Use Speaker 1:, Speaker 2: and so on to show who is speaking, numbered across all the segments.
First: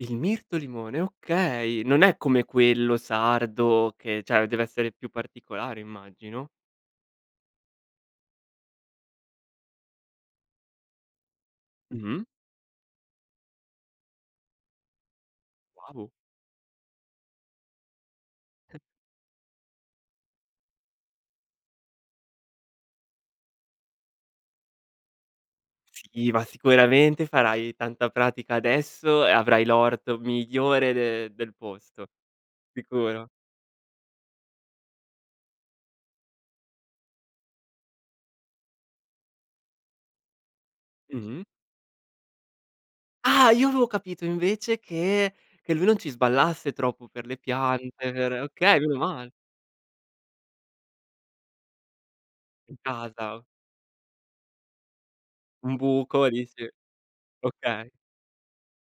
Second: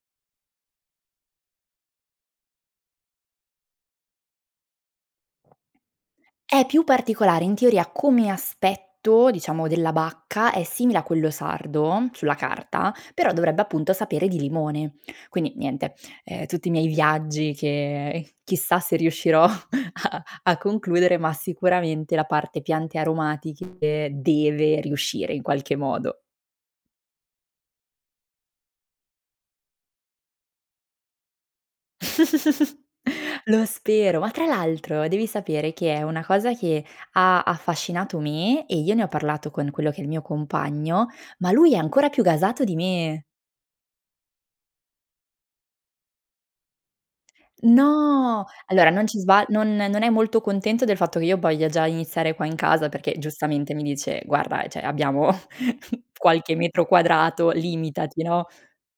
Speaker 1: Il mirto limone, okay, non è come quello sardo che cioè, deve essere più particolare immagino.
Speaker 2: È più particolare, in teoria come aspetto, diciamo della bacca, è simile a quello sardo,
Speaker 1: Mh-mh.
Speaker 2: sulla carta, però dovrebbe appunto sapere di limone. Quindi niente,
Speaker 1: Wow!
Speaker 2: ehm tutti i miei viaggi che
Speaker 1: Eh.
Speaker 2: chissà se riuscirò a a concludere, ma sicuramente la parte piante aromatiche deve riuscire in qualche modo.
Speaker 1: Si, ma sicuramente farai tanta pratica adesso e avrai l'orto migliore de del posto. Sicuro.
Speaker 2: Lo spero, ma tra l'altro devi sapere che è una cosa che ha affascinato me e io ne ho parlato con quello che è il mio compagno,
Speaker 1: Mh-mh.
Speaker 2: ma lui è ancora più gasato di me.
Speaker 1: Ah! Io avevo capito invece che che lui non ci sballasse troppo per le piante per
Speaker 2: No!
Speaker 1: okay,
Speaker 2: Allora
Speaker 1: meno
Speaker 2: non ci
Speaker 1: mal
Speaker 2: sba non non è molto contento del fatto che io voglia già iniziare qua in
Speaker 1: In
Speaker 2: casa perché
Speaker 1: casa.
Speaker 2: giustamente mi dice: "Guarda, cioè, abbiamo
Speaker 1: Un buco
Speaker 2: qualche
Speaker 1: dici
Speaker 2: metro quadrato,
Speaker 1: okay.
Speaker 2: limitati, no?"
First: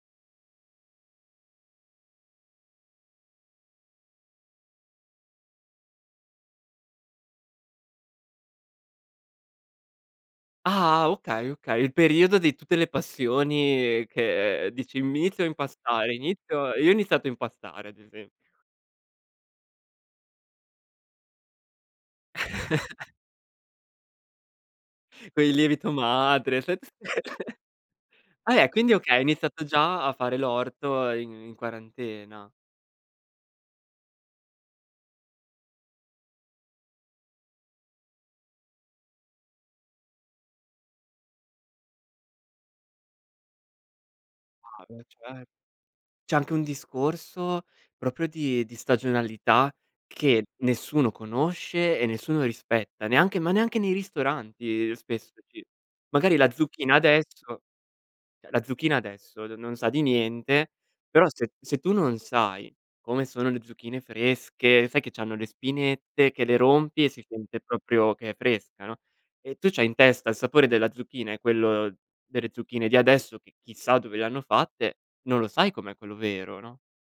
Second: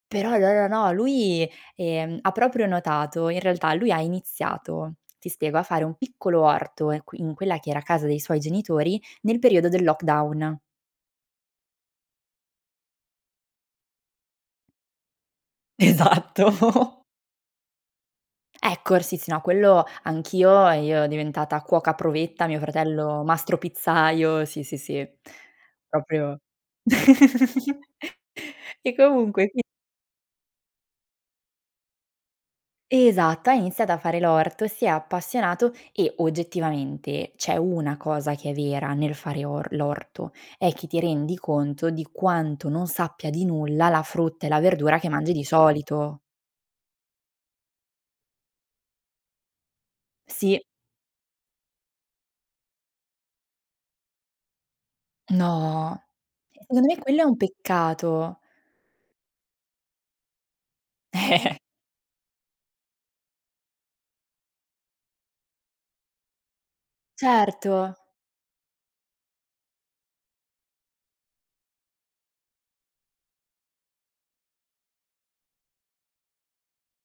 Speaker 2: Però no, no, no lui, ehm, ha proprio notato in realtà lui ha iniziato, ti spiego, a fare un piccolo orto in qui in quella che era casa dei suoi genitori nel periodo del lockdown.
Speaker 1: Ah! Okay, okay, il periodo di tutte le passioni, che dici m inizio a impastare, inizio io ho
Speaker 2: Esatto.
Speaker 1: iniziato a impastare ad esempio.
Speaker 2: Ecco, r sì, sì, no quello anch'io e io diventata cuoca provetta, mio fratello mastro pizzaiolo, sì, sì, sì,
Speaker 1: Con il lievito
Speaker 2: proprio
Speaker 1: madre, [unintelligible] Eh! Quindi
Speaker 2: e
Speaker 1: okay,
Speaker 2: comunque [unintelligible]
Speaker 1: iniziato già a fare l'orto in in quarantena.
Speaker 2: Esatto, ha iniziato a fare l'orto, si è appassionato e oggettivamente c'è una cosa che è vera nel fare or l'orto, è che ti rendi conto di quanto non sappia di nulla la frutta e la
Speaker 1: Ah
Speaker 2: verdura
Speaker 1: beh
Speaker 2: che mangi di
Speaker 1: cer
Speaker 2: solito.
Speaker 1: cioè, anche un discorso proprio di di stagionalità che
Speaker 2: Sì.
Speaker 1: nessuno conosce e nessuno rispetta, neanche ma neanche nei ristoranti spesso ci
Speaker 2: No!
Speaker 1: magari la
Speaker 2: E secondo
Speaker 1: zucchina
Speaker 2: me quello è un
Speaker 1: adesso
Speaker 2: peccato.
Speaker 1: eh, la zucchina adesso n non sa di niente, però se se tu non sai come sono le zucchine fresche, sai che c'hanno le spinette che le rompi e si sente
Speaker 2: Certo.
Speaker 1: proprio che è fresca, no, e tu c'hai in testa il sapore della zucchina e quello delle zucchine di adesso che chissà dove le hanno fatte, non lo sai com'è quello vero, no?